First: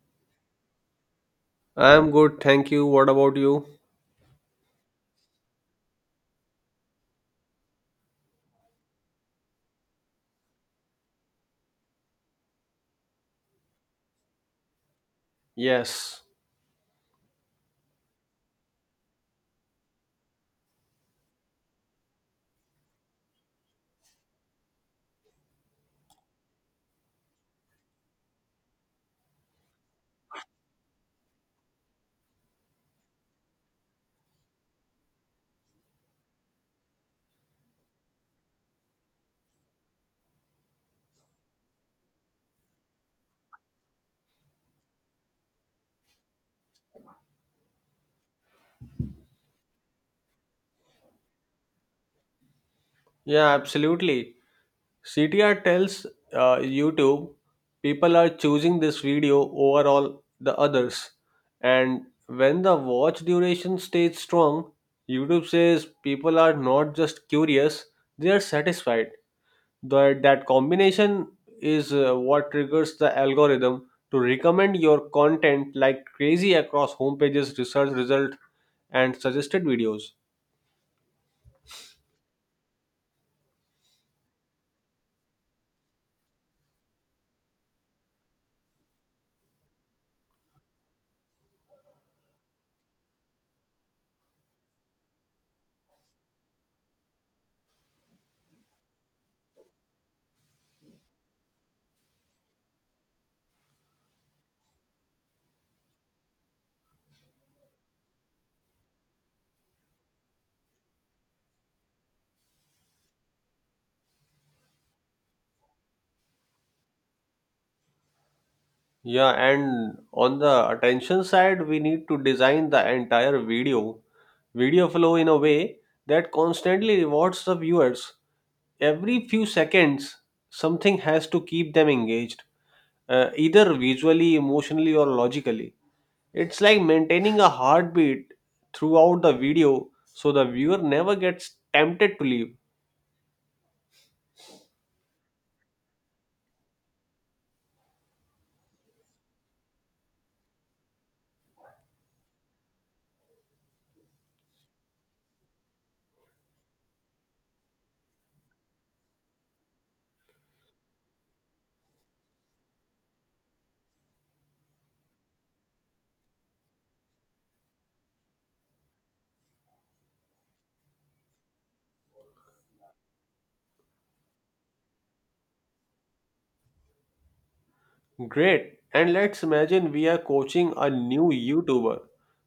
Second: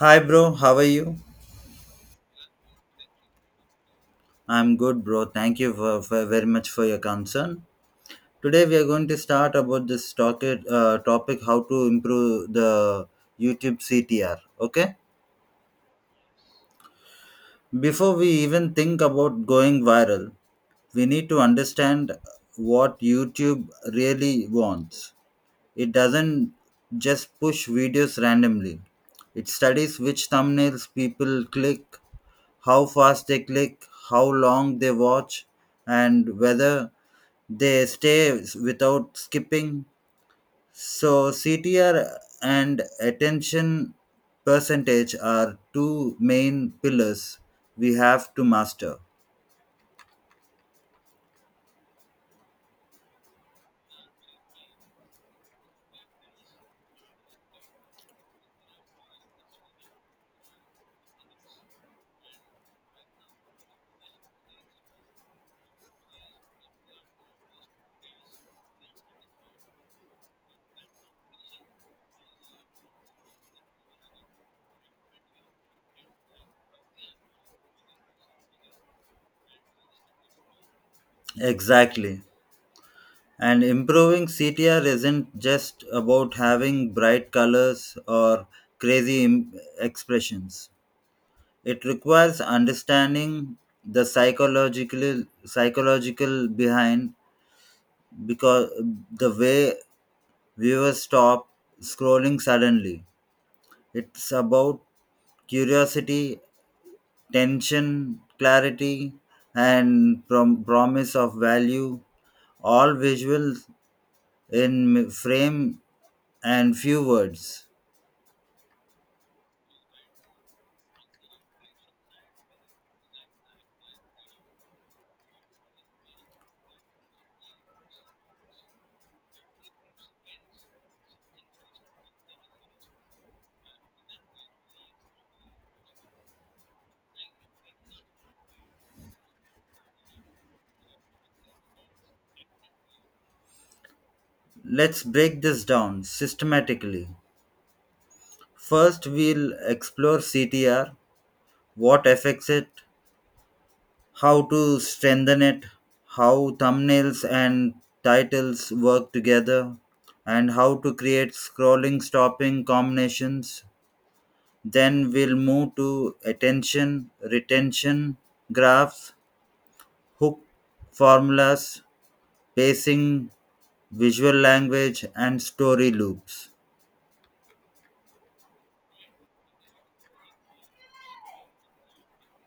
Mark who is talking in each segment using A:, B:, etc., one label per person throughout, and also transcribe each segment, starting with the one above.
A: Hi, bro. How are you?
B: I'm good, thank you. What about you?
A: I'm good, bro. Thank you for very much for your concern. Today we are going to start about this topic how to improve the YouTube CTR. Okay.
B: Yes.
A: Before we even think about going viral, we need to understand what YouTube really wants. It doesn't just push videos randomly. It studies which thumbnails people click, how fast they click, how long they watch, and whether they stay without skipping. So, CTR and attention percentage are two main pillars we have to master.
B: Yeah, absolutely. CTR tells YouTube people are choosing this video over all the others. And when the watch duration stays strong, YouTube says people are not just curious, they are satisfied. That combination is what triggers the algorithm to recommend your content like crazy across homepages, research result, and suggested videos.
A: Exactly. And improving CTR isn't just about having bright colors or crazy im- expressions. It requires understanding the psychological behind because the way viewers stop scrolling suddenly. It's about curiosity, tension, clarity, and promise of value. All visuals in frame and few words.
B: Yeah, and on the attention side, we need to design the entire video flow in a way that constantly rewards the viewers. Every few seconds, something has to keep them engaged, either visually, emotionally, or logically. It's like maintaining a heartbeat throughout the video so the viewer never gets tempted to leave.
A: Let's break this down systematically. First, we'll explore CTR, what affects it, how to strengthen it, how thumbnails and titles work together, and how to create scrolling stopping combinations. Then we'll move to attention, retention, graphs, hook formulas, pacing, visual language, and story loops.
B: Great. And let's imagine we are coaching a new YouTuber,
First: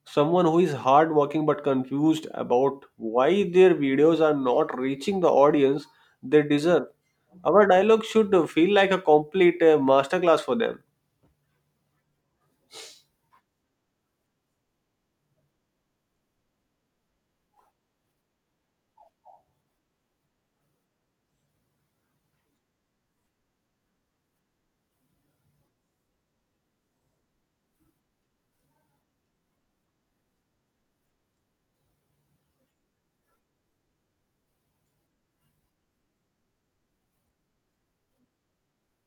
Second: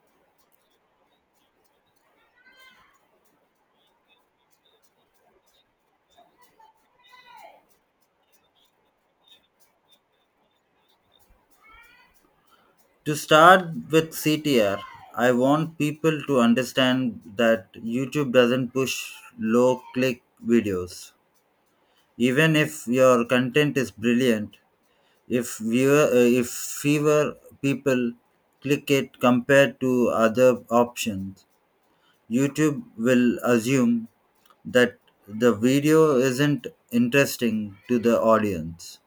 B: someone who is hardworking but confused about why their videos are not reaching the audience they deserve. Our dialogue should feel like a complete masterclass for them,
A: To start with CTR, I want people to understand that YouTube doesn't push low click videos. Even if your content is brilliant, if viewer if fewer people click it compared to other options, YouTube will assume that the video isn't interesting to the audience.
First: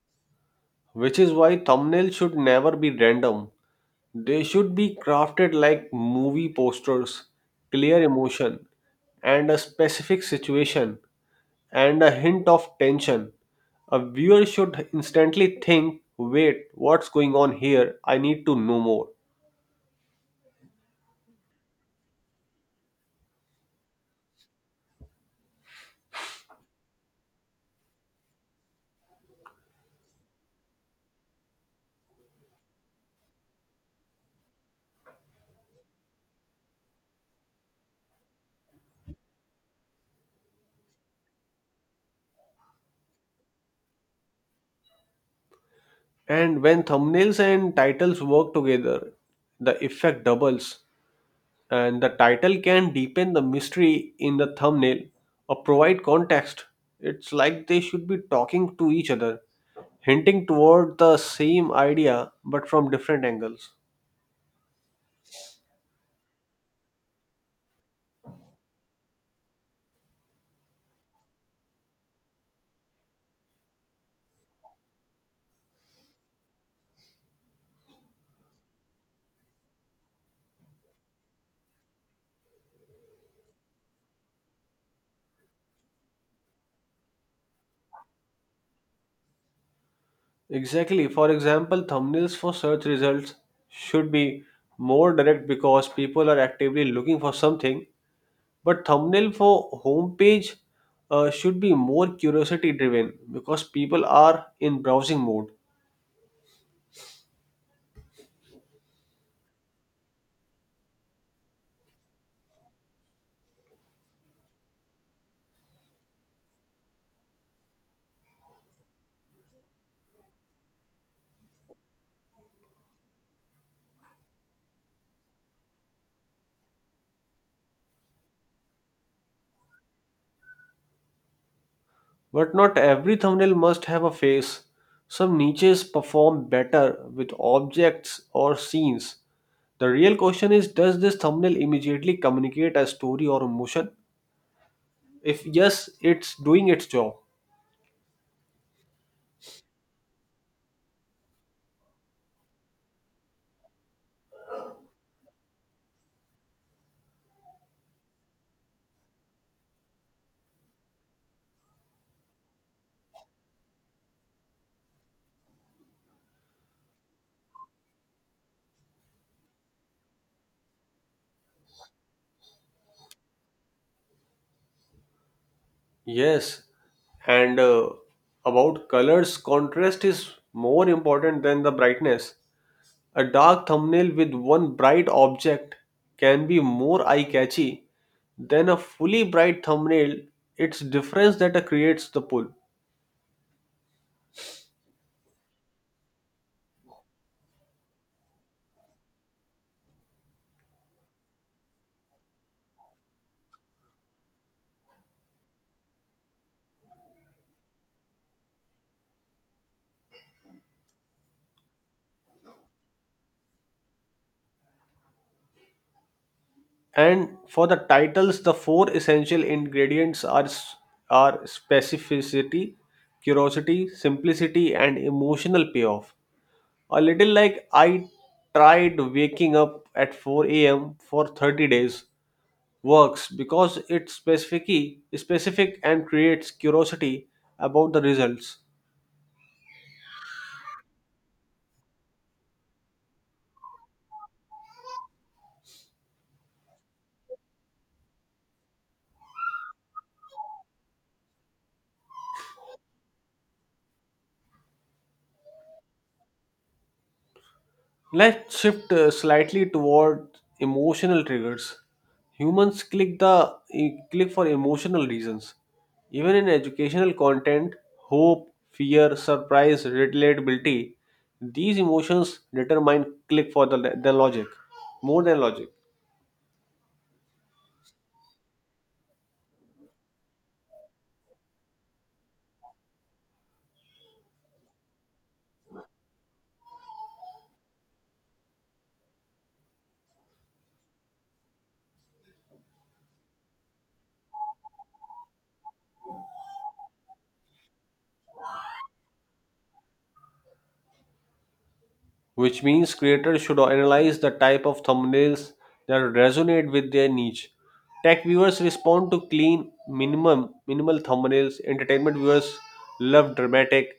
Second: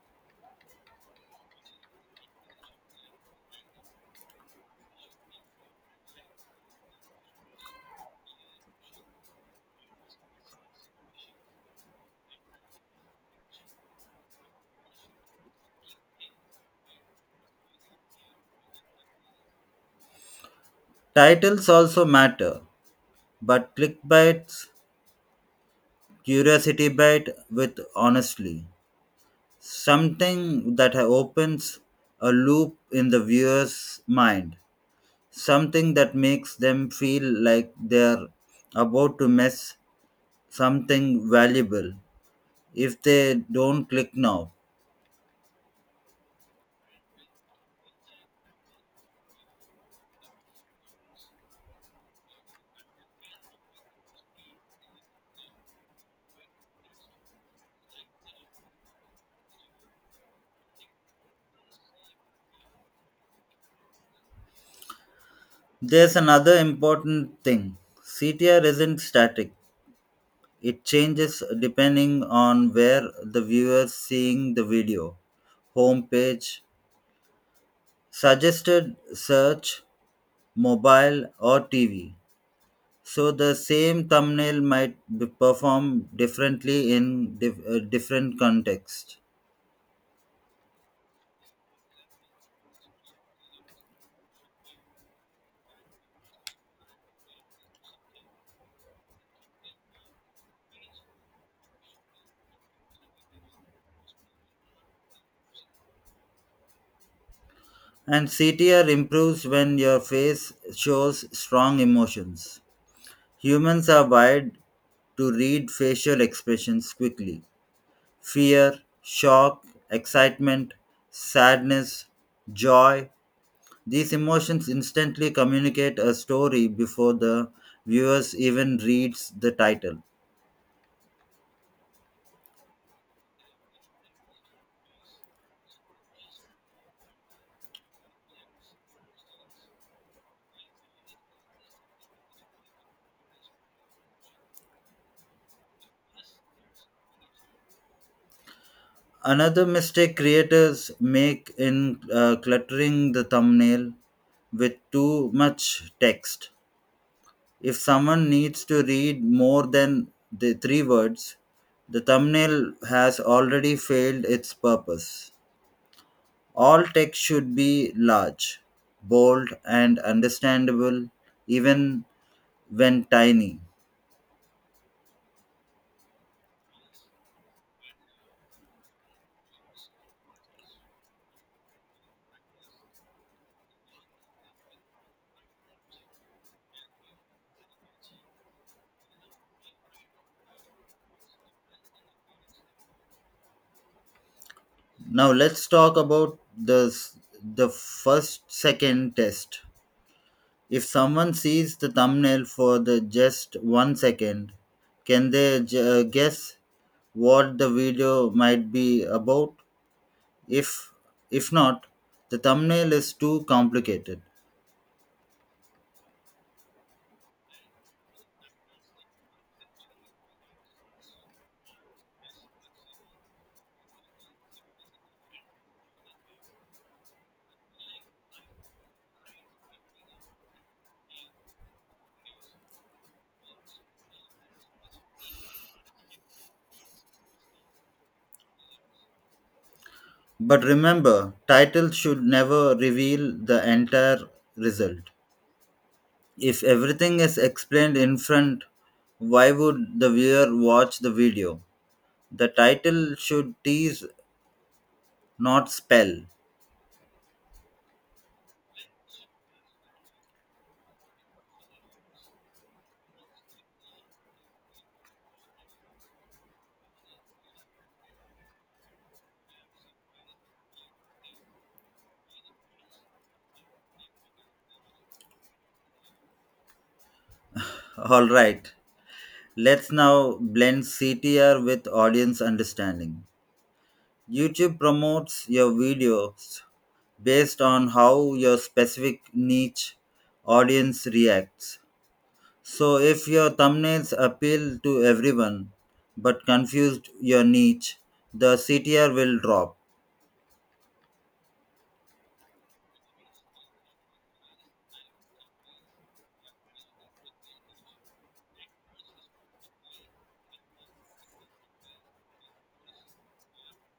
B: which is why thumbnails should never be random. They should be crafted like movie posters, clear emotion, and a specific situation and a hint of tension. A viewer should instantly think, wait, what's going on here? I need to know more.
A: Titles also matter, but clickbaits, curiosity bait with honestly something that opens a loop in the viewer's mind, something that makes them feel like they're about to miss something valuable if they don't click now.
B: And when thumbnails and titles work together, the effect doubles, and the title can deepen the mystery in the thumbnail or provide context. It's like they should be talking to each other, hinting toward the same idea but from different angles.
A: There's another important thing: CTR isn't static, it changes depending on where the viewer's seeing the video: homepage, suggested search, mobile, or TV. So the same thumbnail might be perform differently in different contexts.
B: Exactly. For example, thumbnails for search results should be more direct because people are actively looking for something. But thumbnail for homepage should be more curiosity driven because people are in browsing mode.
A: And CTR improves when your face shows strong emotions. Humans are wired to read facial expressions quickly: fear, shock, excitement, sadness, joy. These emotions instantly communicate a story before the viewers even reads the title.
B: But not every thumbnail must have a face. Some niches perform better with objects or scenes. The real question is, does this thumbnail immediately communicate a story or emotion? If yes, it's doing its job.
A: Another mistake creators make in cluttering the thumbnail with too much text. If someone needs to read more than the three words, the thumbnail has already failed its purpose. All text should be large, bold, and understandable, even when tiny.
B: Yes, and about colors, contrast is more important than the brightness. A dark thumbnail with one bright object can be more eye catchy than a fully bright thumbnail. It's difference that creates the pull.
A: Now let's talk about the first second test. If someone sees the thumbnail for the just 1 second, can they guess what the video might be about? If if not, the thumbnail is too complicated.
B: And for the titles, the four essential ingredients are are specificity, curiosity, simplicity, and emotional payoff. A little like I tried waking up at 4 a.m. for 30 days works because it's specific and creates curiosity about the results.
A: But remember, title should never reveal the entire result. If everything is explained in front, why would the viewer watch the video? The title should tease, not spell.
B: Let's shift slightly toward emotional triggers. Humans click for emotional reasons. Even in educational content, hope, fear, surprise, relatability, these emotions determine click for the logic more than logic.
A: All right, let's now blend CTR with audience understanding. YouTube promotes your videos based on how your specific niche audience reacts. So if your thumbnails appeal to everyone but confused your niche, the CTR will drop.
B: Which means creators should analyze the type of thumbnails that resonate with their niche. Tech viewers respond to clean, minimal thumbnails. Entertainment viewers love dramatic,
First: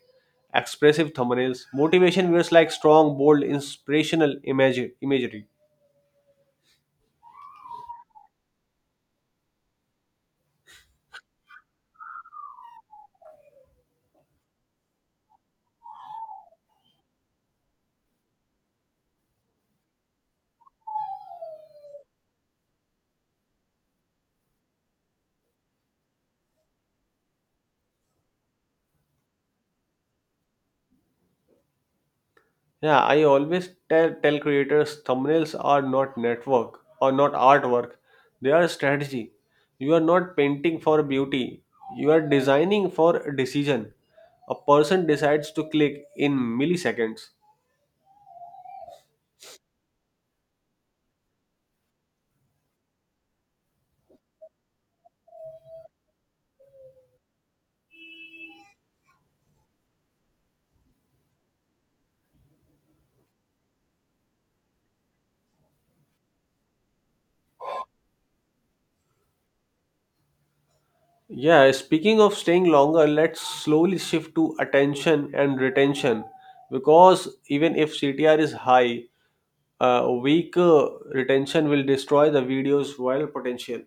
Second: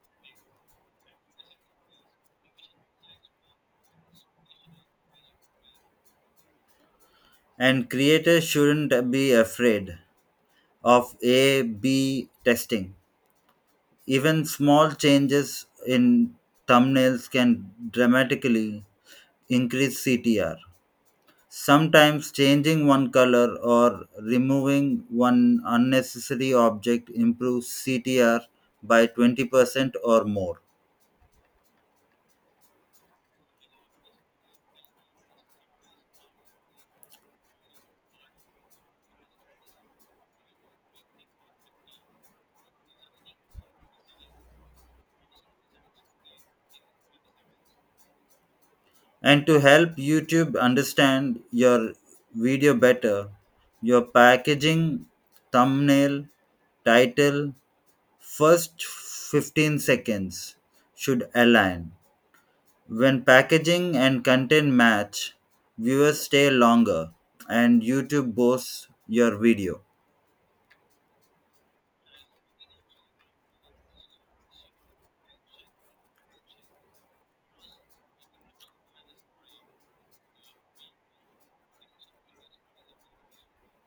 B: expressive thumbnails. Motivation viewers like strong, bold, inspirational imagery.
A: And creators shouldn't be afraid of A/B testing. Even small changes in thumbnails can dramatically increase CTR. Sometimes changing one color or removing one unnecessary object improves CTR by 20% or more.
B: Yeah, I always tell creators thumbnails are not network or not artwork. They are a strategy. You are not painting for beauty. You are designing for a decision. A person decides to click in milliseconds.
A: And to help YouTube understand your video better, your packaging, thumbnail, title, first 15 seconds should align. When packaging and content match, viewers stay longer and YouTube boosts your video.
B: Yeah, speaking of staying longer, let's slowly shift to attention and retention because even if CTR is high, weak retention will destroy the video's viral potential.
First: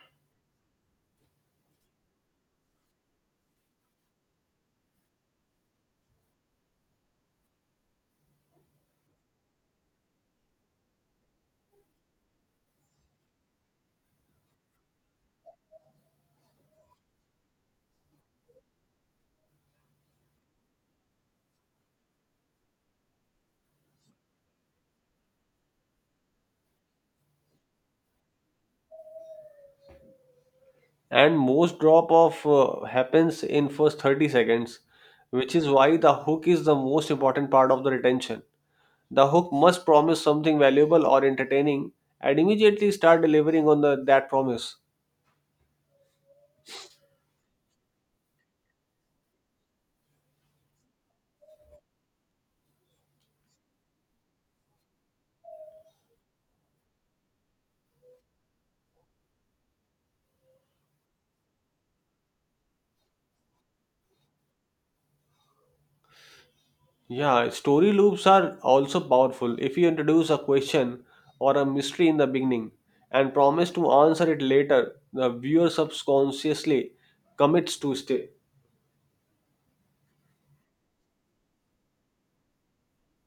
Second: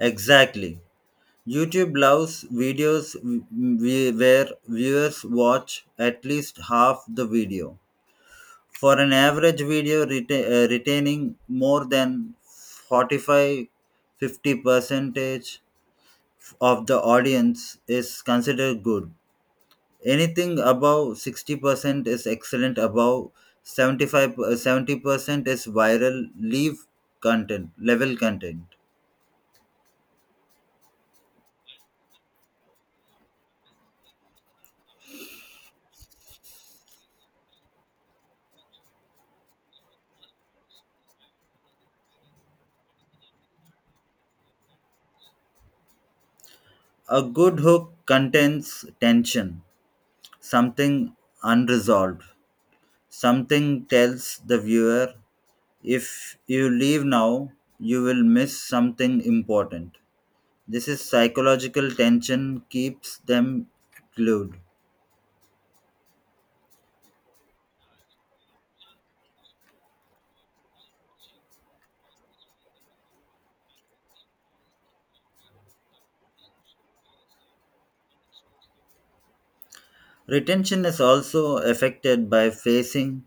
A: Exactly. YouTube loves videos we where viewers watch at least half the video. For an average video retaining more than 45, fifty 50 percentage of the audience is considered good. Anything above 60% is excellent, above 75, 70% is viral leave content, level content.
B: And most drop off happens in first 30 seconds, which is why the hook is the most important part of the retention. The hook must promise something valuable or entertaining and immediately start delivering on that promise.
A: A good hook contains tension, something unresolved. Something tells the viewer if you leave now, you will miss something important. This is psychological tension keeps them glued.
B: Yeah, story loops are also powerful. If you introduce a question or a mystery in the beginning and promise to answer it later, the viewer subconsciously commits to stay.
A: Retention is also affected by facing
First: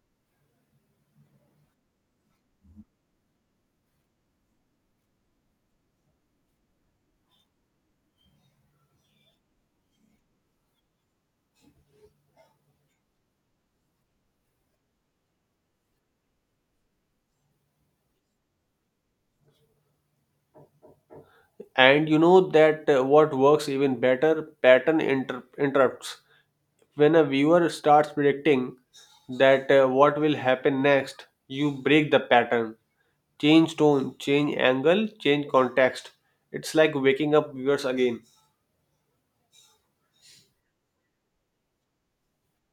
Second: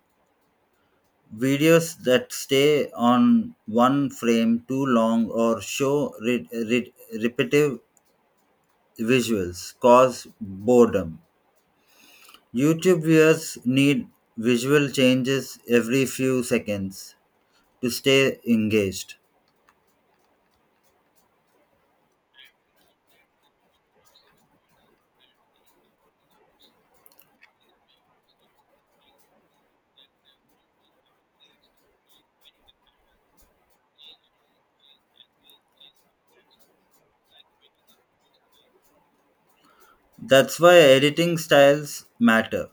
A: videos that stay on one frame too long or show repetitive visuals cause boredom. YouTube viewers need visual changes every few seconds to stay engaged.
B: And you know that what works even better, interrupts. When a viewer starts predicting that what will happen next, you break the pattern. Change tone, change angle, change context. It's like waking up viewers again.
A: That's why editing styles matter.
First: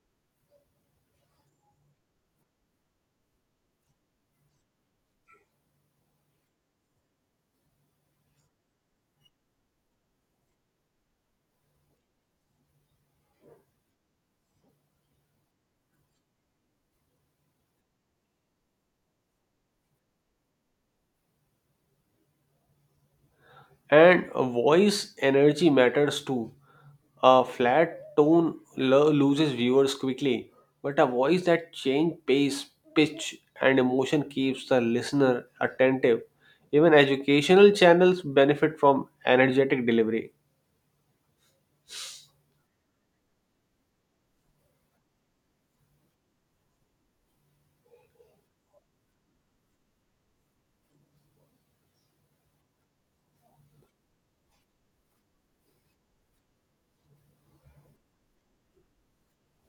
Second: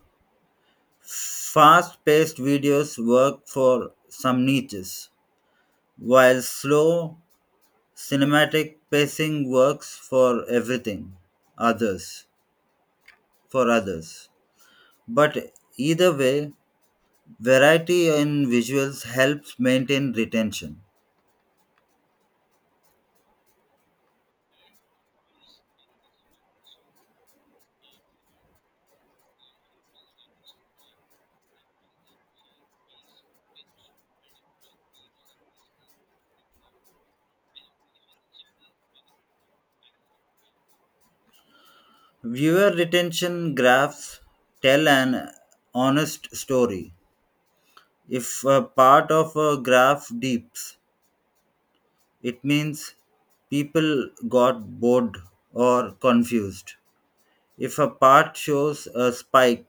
A: Fast paced videos work for some niches, while slow cinematic pacing works for everything others for others. But either way, variety in visuals helps maintain retention.
B: And voice energy matters too. A flat tone loses viewers quickly, but a voice that changes pace, pitch, and emotion keeps the listener attentive. Even educational channels benefit from energetic delivery.
A: Viewer retention graphs tell an honest story. If a part of a graph dips, it means people got bored or confused. If a part shows a spike,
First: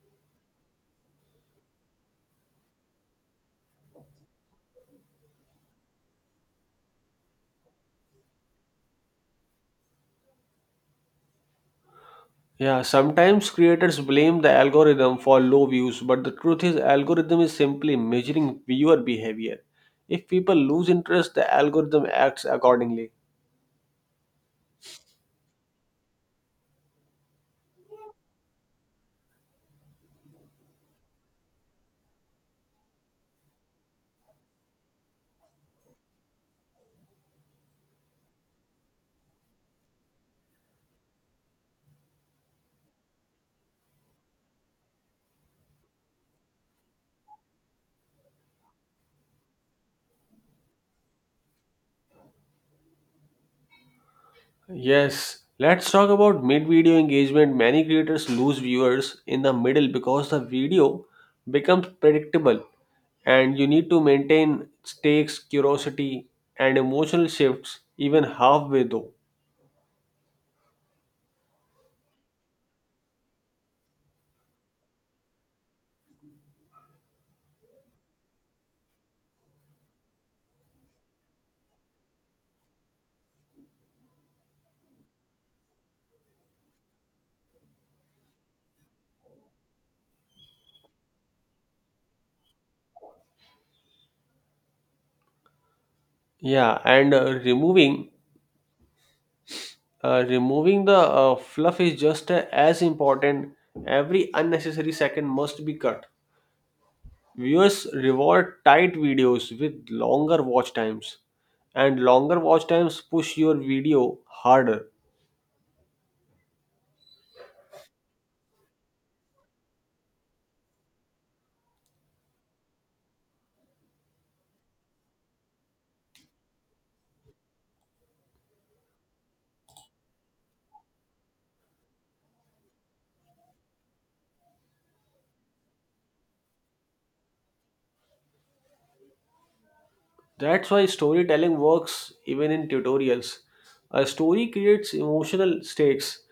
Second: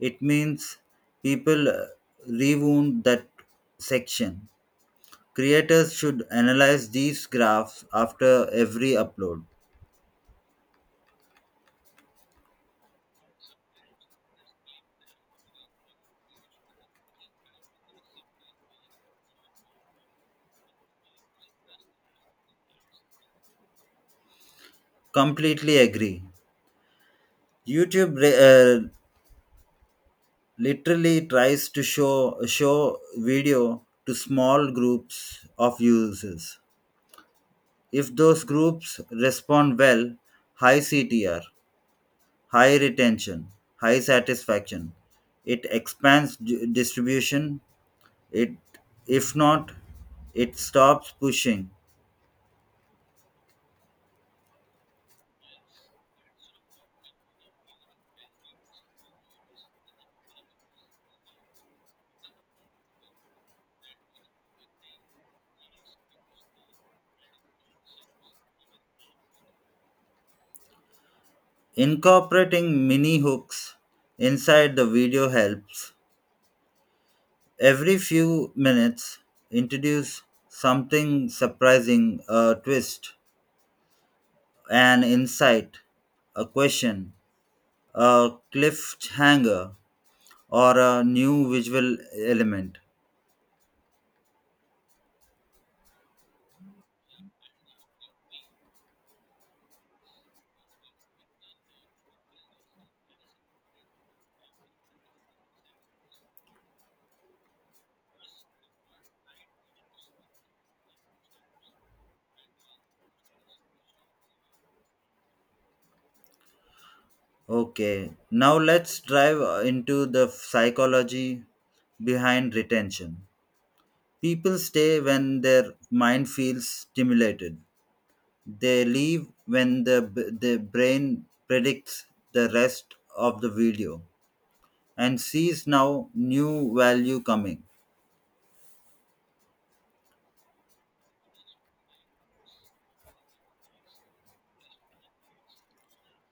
A: it means people rewound that section. Creators should analyze these graphs after every upload.
B: Yeah, sometimes creators blame the algorithm for low views, but the truth is algorithm is simply measuring viewer behavior. If people lose interest, the algorithm acts accordingly.
A: Completely agree. YouTube literally tries to show video to small groups of users. If those groups respond well, high CTR, high retention, high satisfaction, it expands distribution. It if not, it stops pushing.
B: Yes, let's talk about mid-video engagement. Many creators lose viewers in the middle because the video becomes predictable, and you need to maintain stakes, curiosity and emotional shifts even halfway though.
A: Incorporating mini hooks inside the video helps. Every few minutes, introduce something surprising: a twist, an insight, a question, a cliffhanger, or a new visual element.
B: Yeah, and removing removing the fluff is just as important. Every unnecessary second must be cut. Viewers reward tight videos with longer watch times, and longer watch times push your video harder.
A: Okay, now let's dive into the psychology behind retention. People stay when their mind feels stimulated. They leave when the brain predicts the rest of the video and sees now new value coming.
B: That's why storytelling works even in tutorials. A story creates emotional stakes.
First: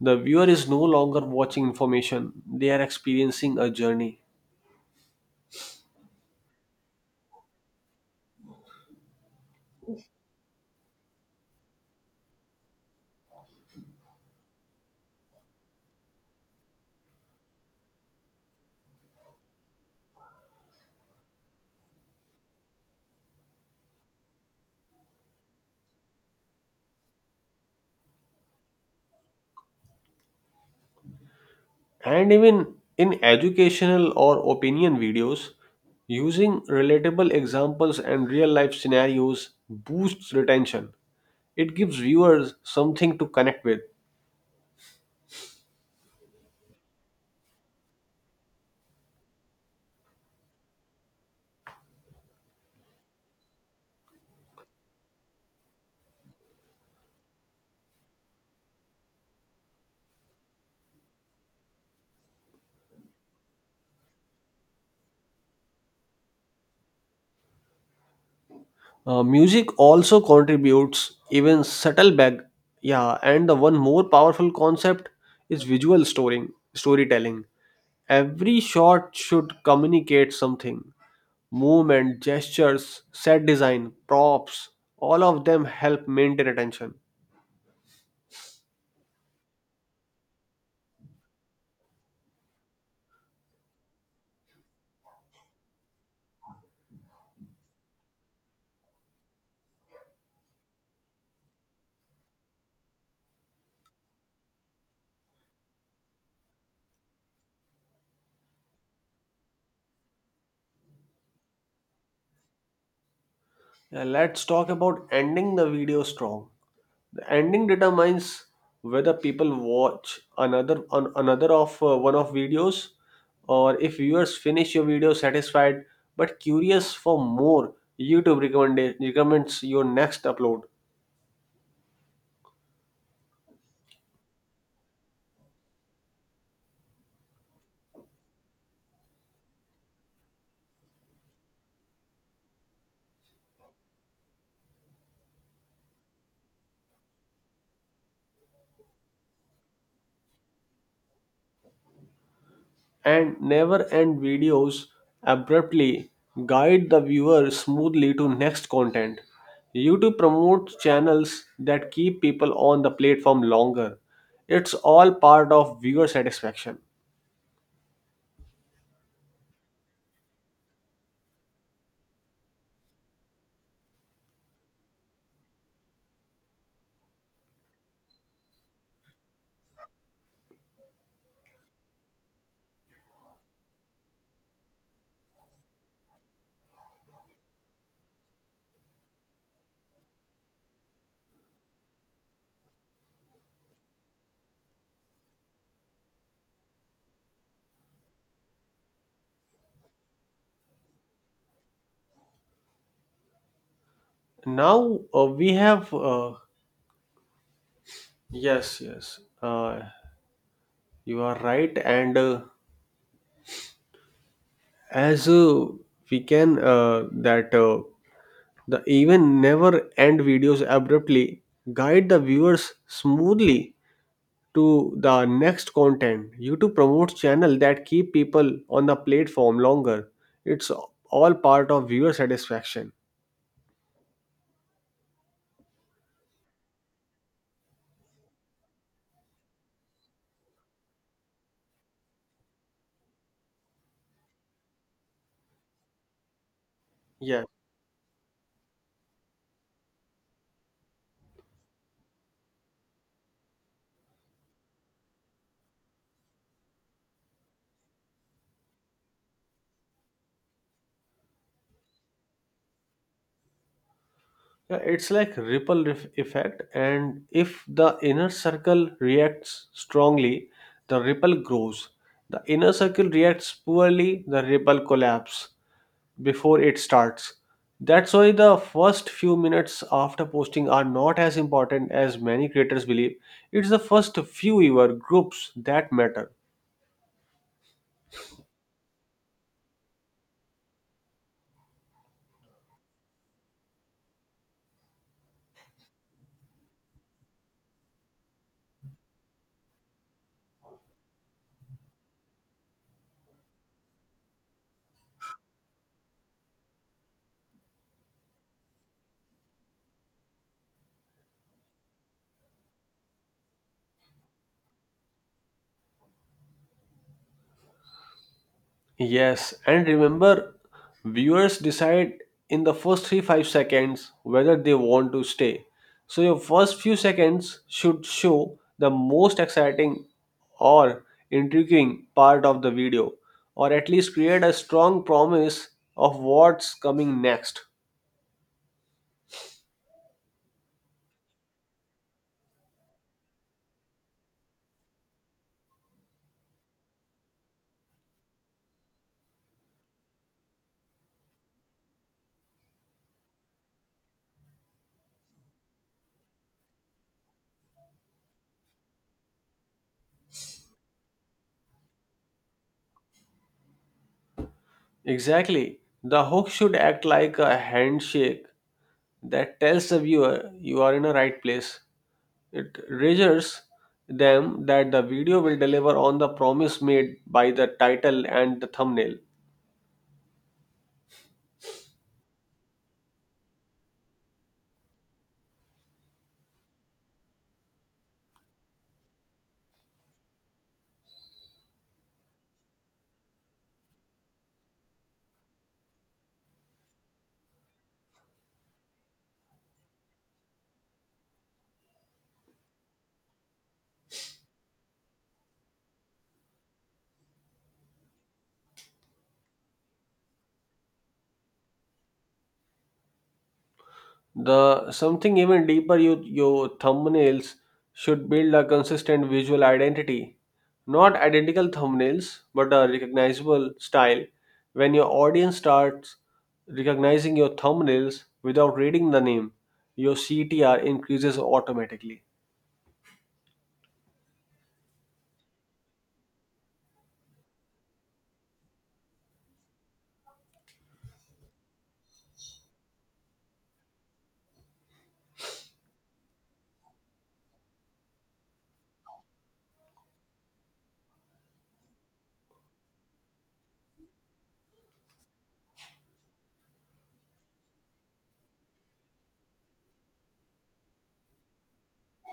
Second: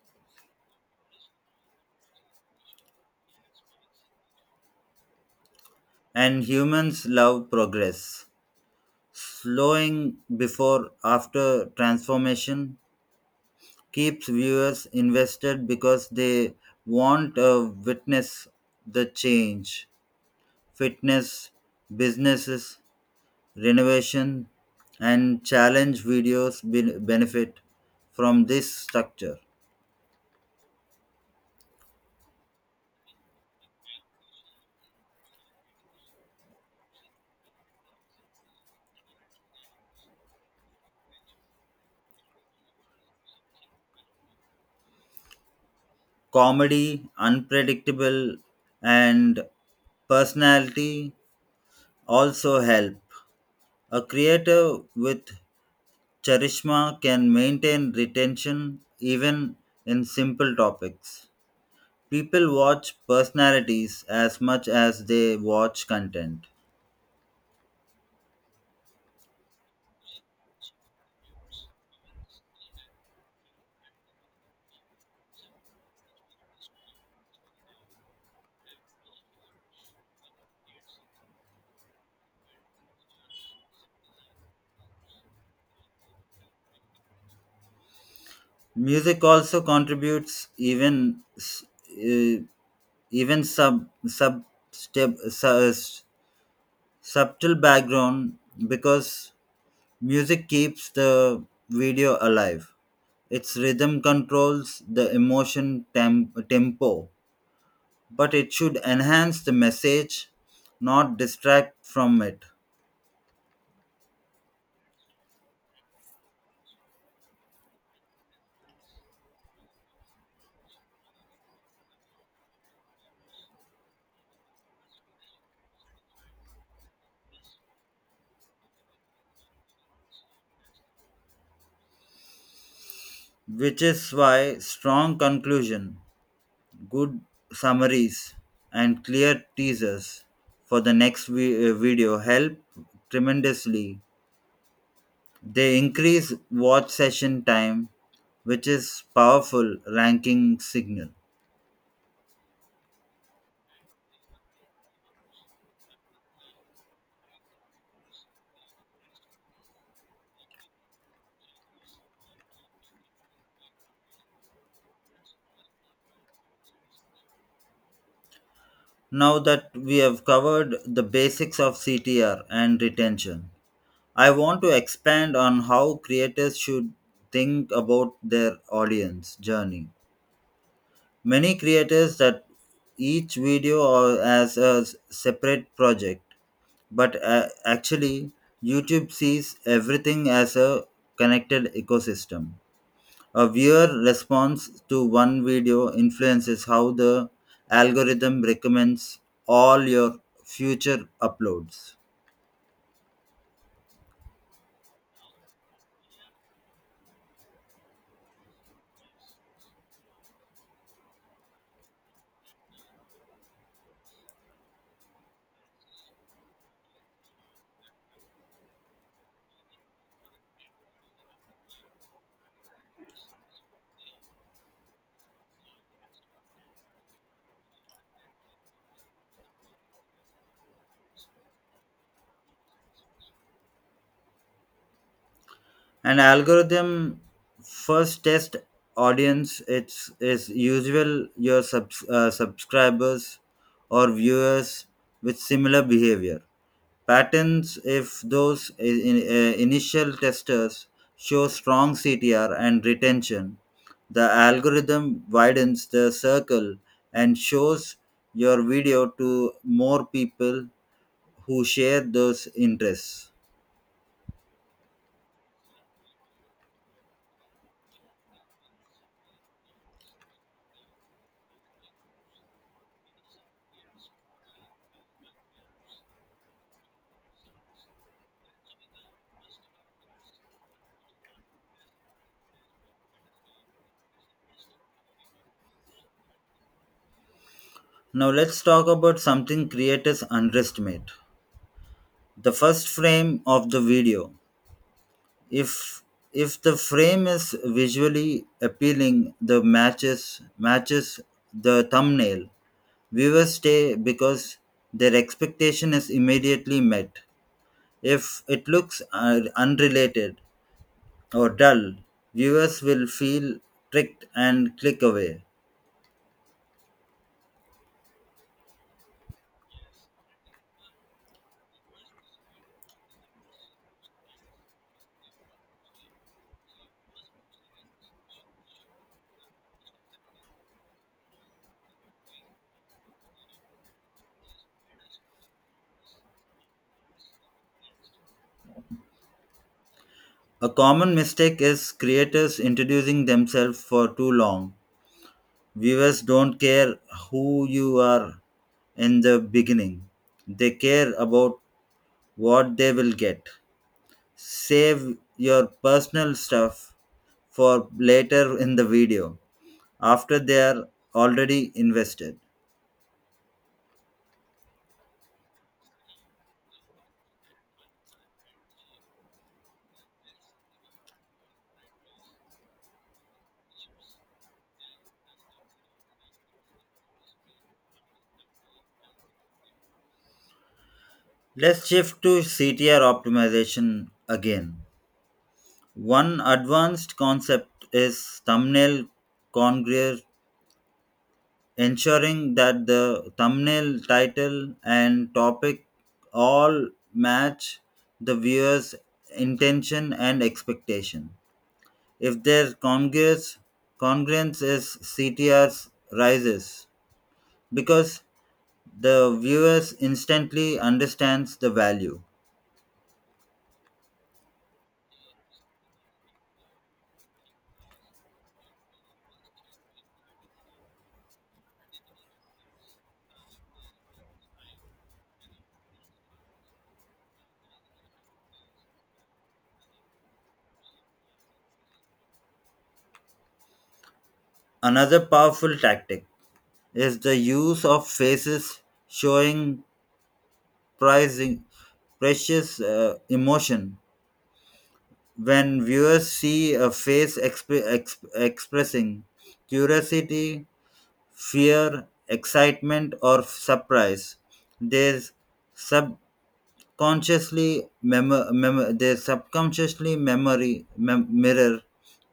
B: The viewer is no longer watching information, they are experiencing a journey.
A: And humans love progress. Slowing before after transformation keeps viewers invested because they want to witness the change. Fitness businesses, renovation, and challenge videos benefit from this structure.
B: And even in educational or opinion videos, using relatable examples and real life scenarios boosts retention. It gives viewers something to connect with.
A: Comedy, unpredictable, and personality also help. A creator with charisma can maintain retention even in simple topics. People watch personalities as much as they watch content.
B: Music also contributes even subtle bag, yeah, and the one more powerful concept is visual storing storytelling. Every shot should communicate something. Movement, gestures, set design, props, all of them help maintain attention.
A: Music also contributes, even s- uh, even sub sub step su- subtle background, because music keeps the video alive. Its rhythm controls the emotion, tem- tempo, but it should enhance the message, not distract from it.
B: Yeah, let's talk about ending the video strong. The ending determines whether people watch another of one of videos, or if viewers finish your video satisfied but curious for more, YouTube recommends your next upload.
A: Which is why strong conclusion, good summaries, and clear teasers for the next video help tremendously. They increase watch session time, which is powerful ranking signal.
B: And never end videos abruptly. Guide the viewer smoothly to next content. YouTube promotes channels that keep people on the platform longer. It's all part of viewer satisfaction.
A: Now that we have covered the basics of CTR and retention, I want to expand on how creators should think about their audience journey. Many creators that each video or as a separate project, but actually YouTube sees everything as a connected ecosystem. A viewer response to one video influences how the algorithm recommends all your future uploads.
B: Now we have yes, you are right, and as we can that the even never end videos abruptly, guide the viewers smoothly to the next content. YouTube promotes channel that keep people on the platform longer. It's all part of viewer satisfaction.
A: An algorithm first test audience it's is usual your subscribers or viewers with similar behavior
B: Yeah.
A: patterns. If those initial testers show strong CTR and retention, the algorithm widens the circle and shows your video to more people who share those interests.
B: Yeah, it's like effect, and if the inner circle reacts strongly, the ripple grows. The inner circle reacts poorly, the ripple collapse before it starts. That's why the first few minutes after posting are not as important as many creators believe. It's the first few your groups that matter.
A: Now let's talk about something creators underestimate: the first frame of the video. If if the frame is visually appealing, the matches the thumbnail. Viewers stay because their expectation is immediately met. If it looks unrelated or dull, viewers will feel tricked and click away.
B: Yes, and remember, viewers decide in the first 3-5 seconds whether they want to stay. So your first few seconds should show the most exciting or intriguing part of the video or at least create a strong promise of what's coming next.
A: A common mistake is creators introducing themselves for too long. Viewers don't care who you are in the beginning, they care about what they will get. Save your personal stuff for later in the video after they are already invested.
B: Exactly. The hook should act like a handshake that tells the viewer you are in the right place. It reassures them that the video will deliver on the promise made by the title and the thumbnail.
A: Let's shift to CTR optimization again. One advanced concept is thumbnail congruence, ensuring that the thumbnail, title, and topic all match the viewer's intention and expectation. If their congruence is CTR's rises because the viewers instantly understands the value.
B: The something even deeper, you your thumbnails should build a consistent visual identity. Not identical thumbnails, but a recognizable style. When your audience starts recognizing your thumbnails without reading the name, your CTR increases automatically.
A: Another powerful tactic is the use of faces showing pricing precious emotion. When viewers see a face expressing curiosity, fear, excitement, or surprise, they subconsciously mirror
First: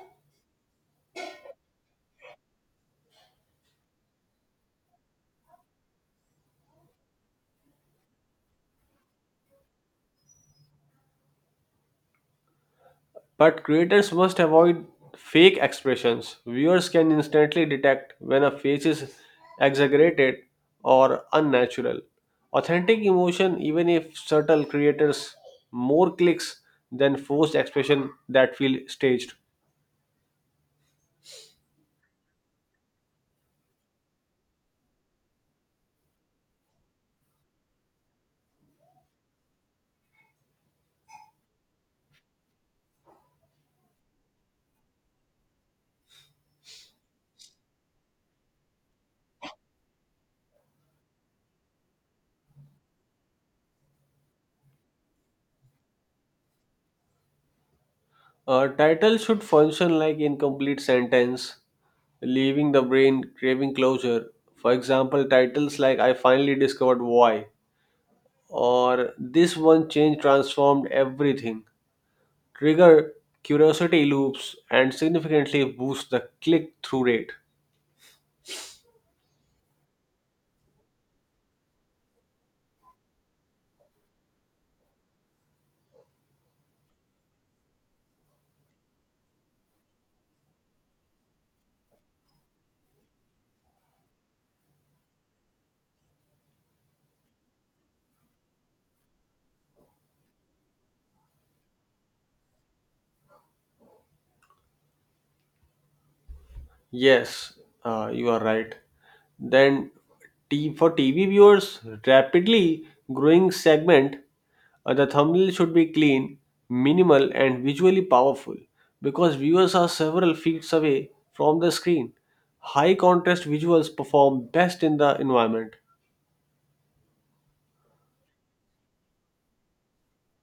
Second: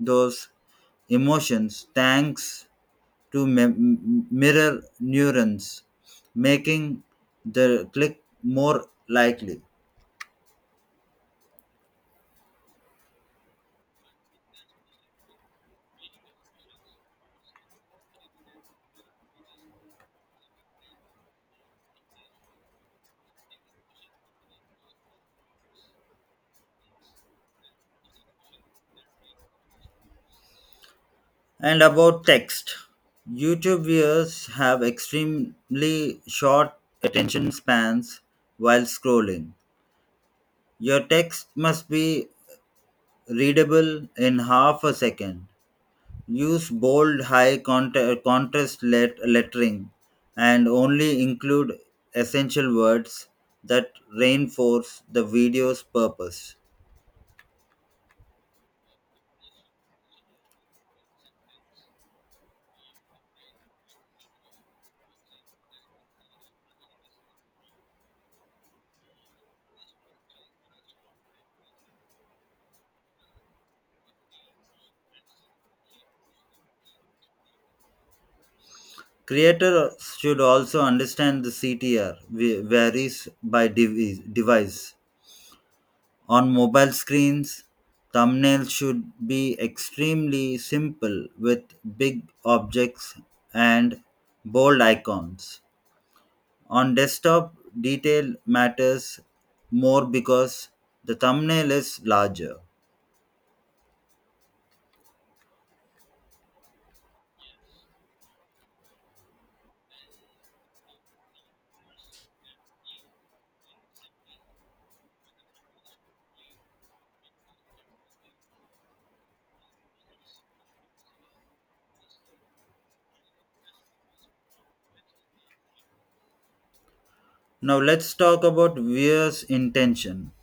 A: those emotions thanks to mirror neurons, making the click more likely.
B: But creators must avoid fake expressions. Viewers can instantly detect when a face is exaggerated or unnatural. Authentic emotion, even if subtle, creators more clicks than forced expression that feel staged.
A: And about text, YouTube viewers have extremely short attention spans while scrolling. Your text must be readable in half a second. Use bold, high contrast lettering and only include essential words that reinforce the video's purpose.
B: A title should function like incomplete sentence, leaving the brain craving closure. For example, titles like I finally discovered why or this one change transformed everything trigger curiosity loops and significantly boost the click through rate.
A: Creators should also understand the CTR varies by device. On mobile screens, thumbnails should be extremely simple with big objects and bold icons. On desktop, detail matters more because the thumbnail is larger.
B: Yes, you are right. Then, for TV viewers, rapidly growing segment, the thumbnail should be clean, minimal, and visually powerful because viewers are several feet away from the screen. High contrast visuals perform best in the environment.
A: Now let's talk about viewers' intention.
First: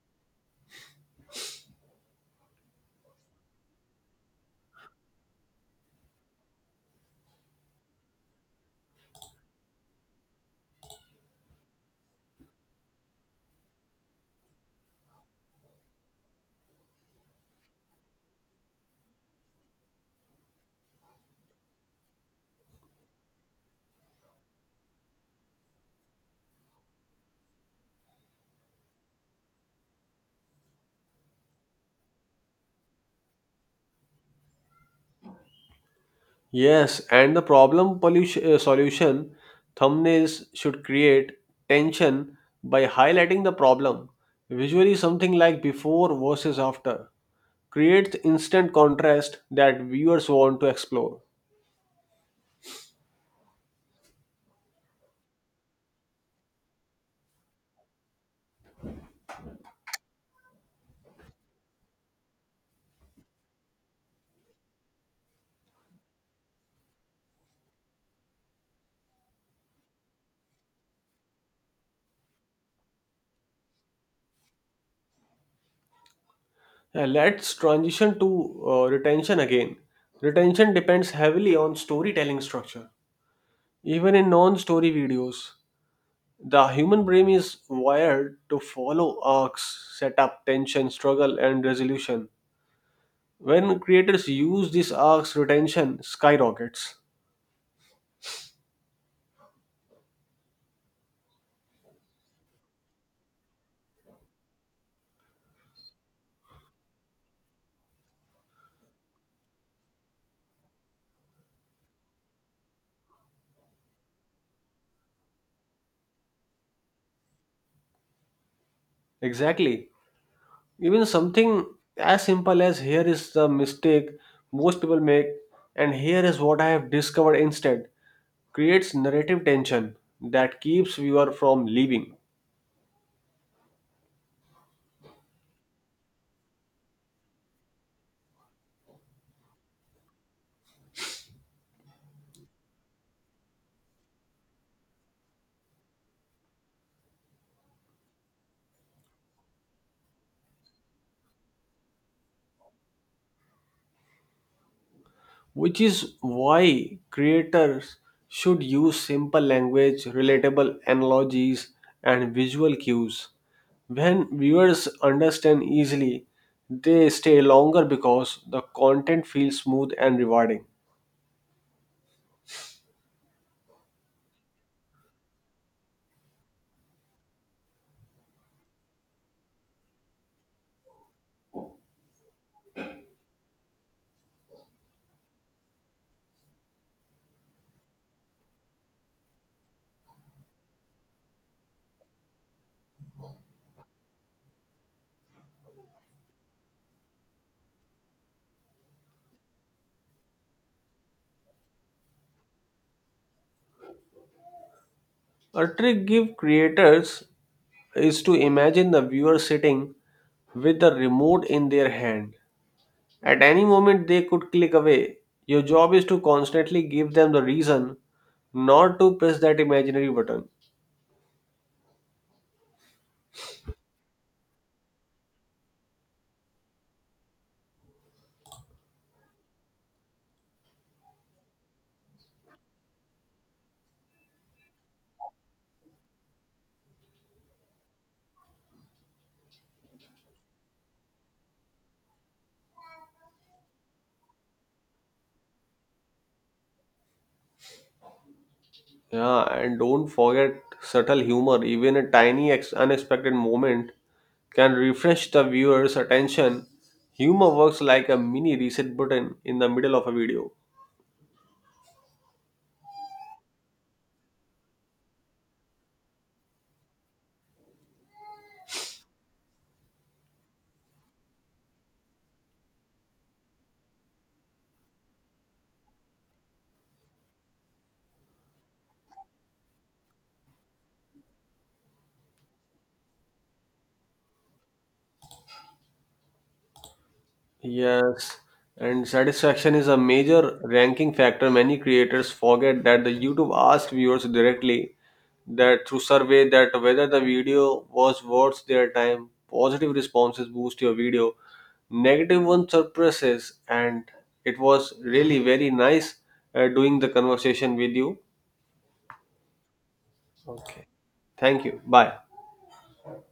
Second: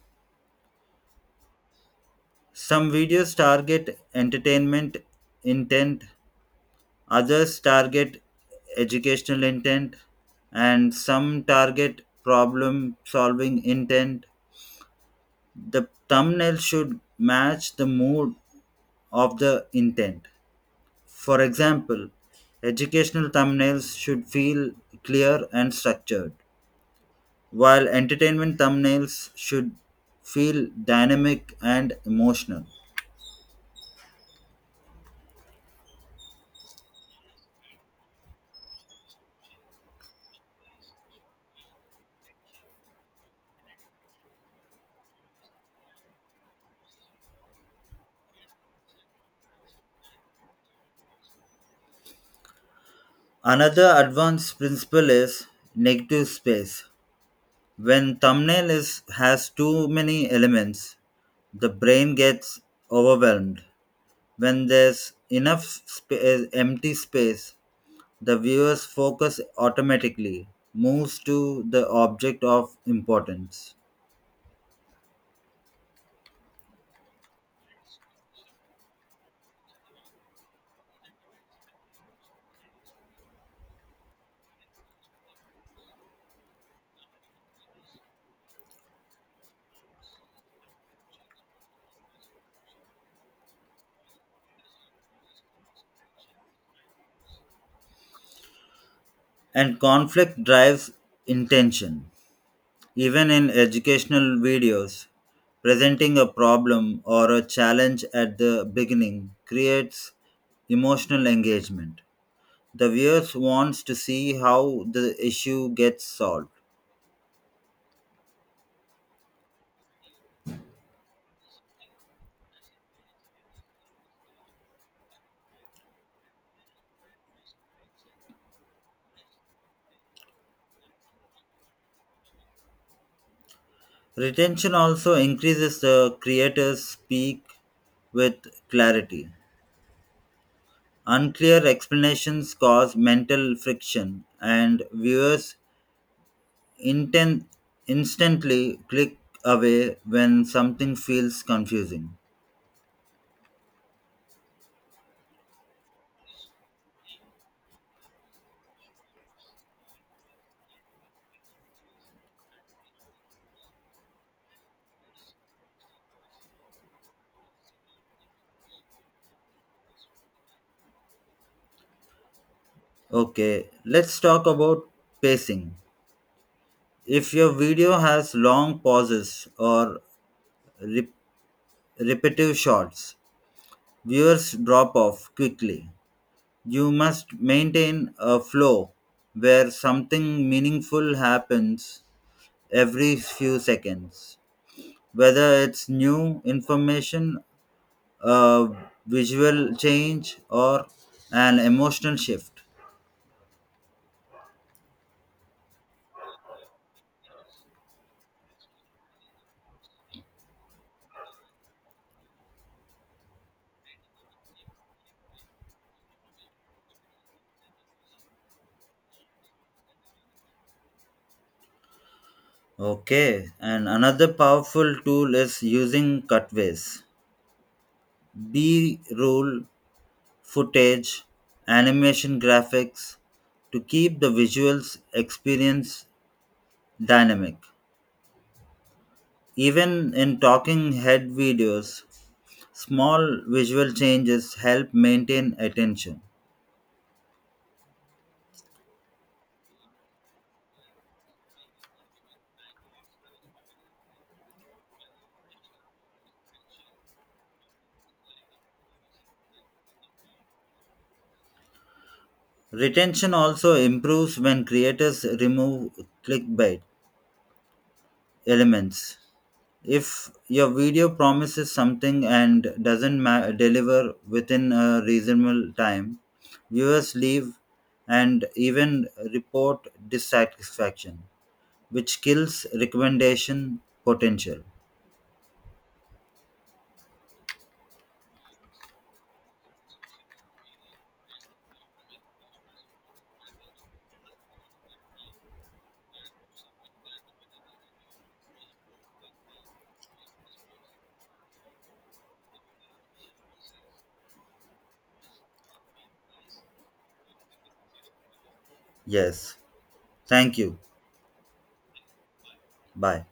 A: Some videos target entertainment intent, others target educational intent, and some target problem solving intent. The thumbnail should match the mood of the intent. For example, educational thumbnails should feel clear and structured, while entertainment thumbnails should feel dynamic and emotional.
B: Yes, and the problem pollution, solution thumbnails should create tension by highlighting the problem. Visually, something like before versus after creates instant contrast that viewers want to explore.
A: Another advanced principle is negative space. When thumbnail is has too many elements, the brain gets overwhelmed. When there's enough empty space, the viewer's focus automatically moves to the object of importance.
B: Let's transition to retention again. Retention depends heavily on storytelling structure. Even in non story videos, the human brain is wired to follow arcs, setup, tension, struggle, and resolution. When creators use this arcs, retention skyrockets.
A: And conflict drives intention. Even in educational videos, presenting a problem or a challenge at the beginning creates emotional engagement. The viewers wants to see how the issue gets solved.
B: Exactly. Even something as simple as here is the mistake most people make, and here is what I have discovered instead creates narrative tension that keeps viewer from leaving.
A: Retention also increases the creators speak with clarity. Unclear explanations cause mental friction and viewers inten- instantly click away when something feels confusing.
B: Which is why creators should use simple language, relatable analogies, and visual cues. When viewers understand easily, they stay longer because the content feels smooth and rewarding.
A: Okay, let's talk about pacing. If your video has long pauses or rep- repetitive shots, viewers drop off quickly. You must maintain a flow where something meaningful happens every few seconds, whether it's new information, a visual change, or an emotional shift.
B: A trick give creators is to imagine the viewer sitting with the remote in their hand. At any moment, they could click away. Your job is to constantly give them the reason not to press that imaginary button.
A: Okay, and another powerful tool is using cutaways: B roll footage, animation graphics to keep the visuals experience dynamic. Even in talking head videos, small visual changes help maintain attention.
B: Yeah, and don't forget subtle humor. Even a tiny unexpected moment can refresh the viewer's attention. Humor works like a mini reset button in the middle of a video.
A: Retention also improves when creators remove clickbait elements. If your video promises something and doesn't deliver within a reasonable time, viewers leave and even report dissatisfaction, which kills recommendation potential.
B: Yes, and satisfaction is a major ranking factor. Many creators forget that the YouTube asked viewers directly that through survey that whether the video was worth their time. Positive responses boost your video. Negative one suppresses, and it was really very nice doing the conversation with you.
A: Yes, thank you.
B: Okay. Thank you. Bye.
A: Bye.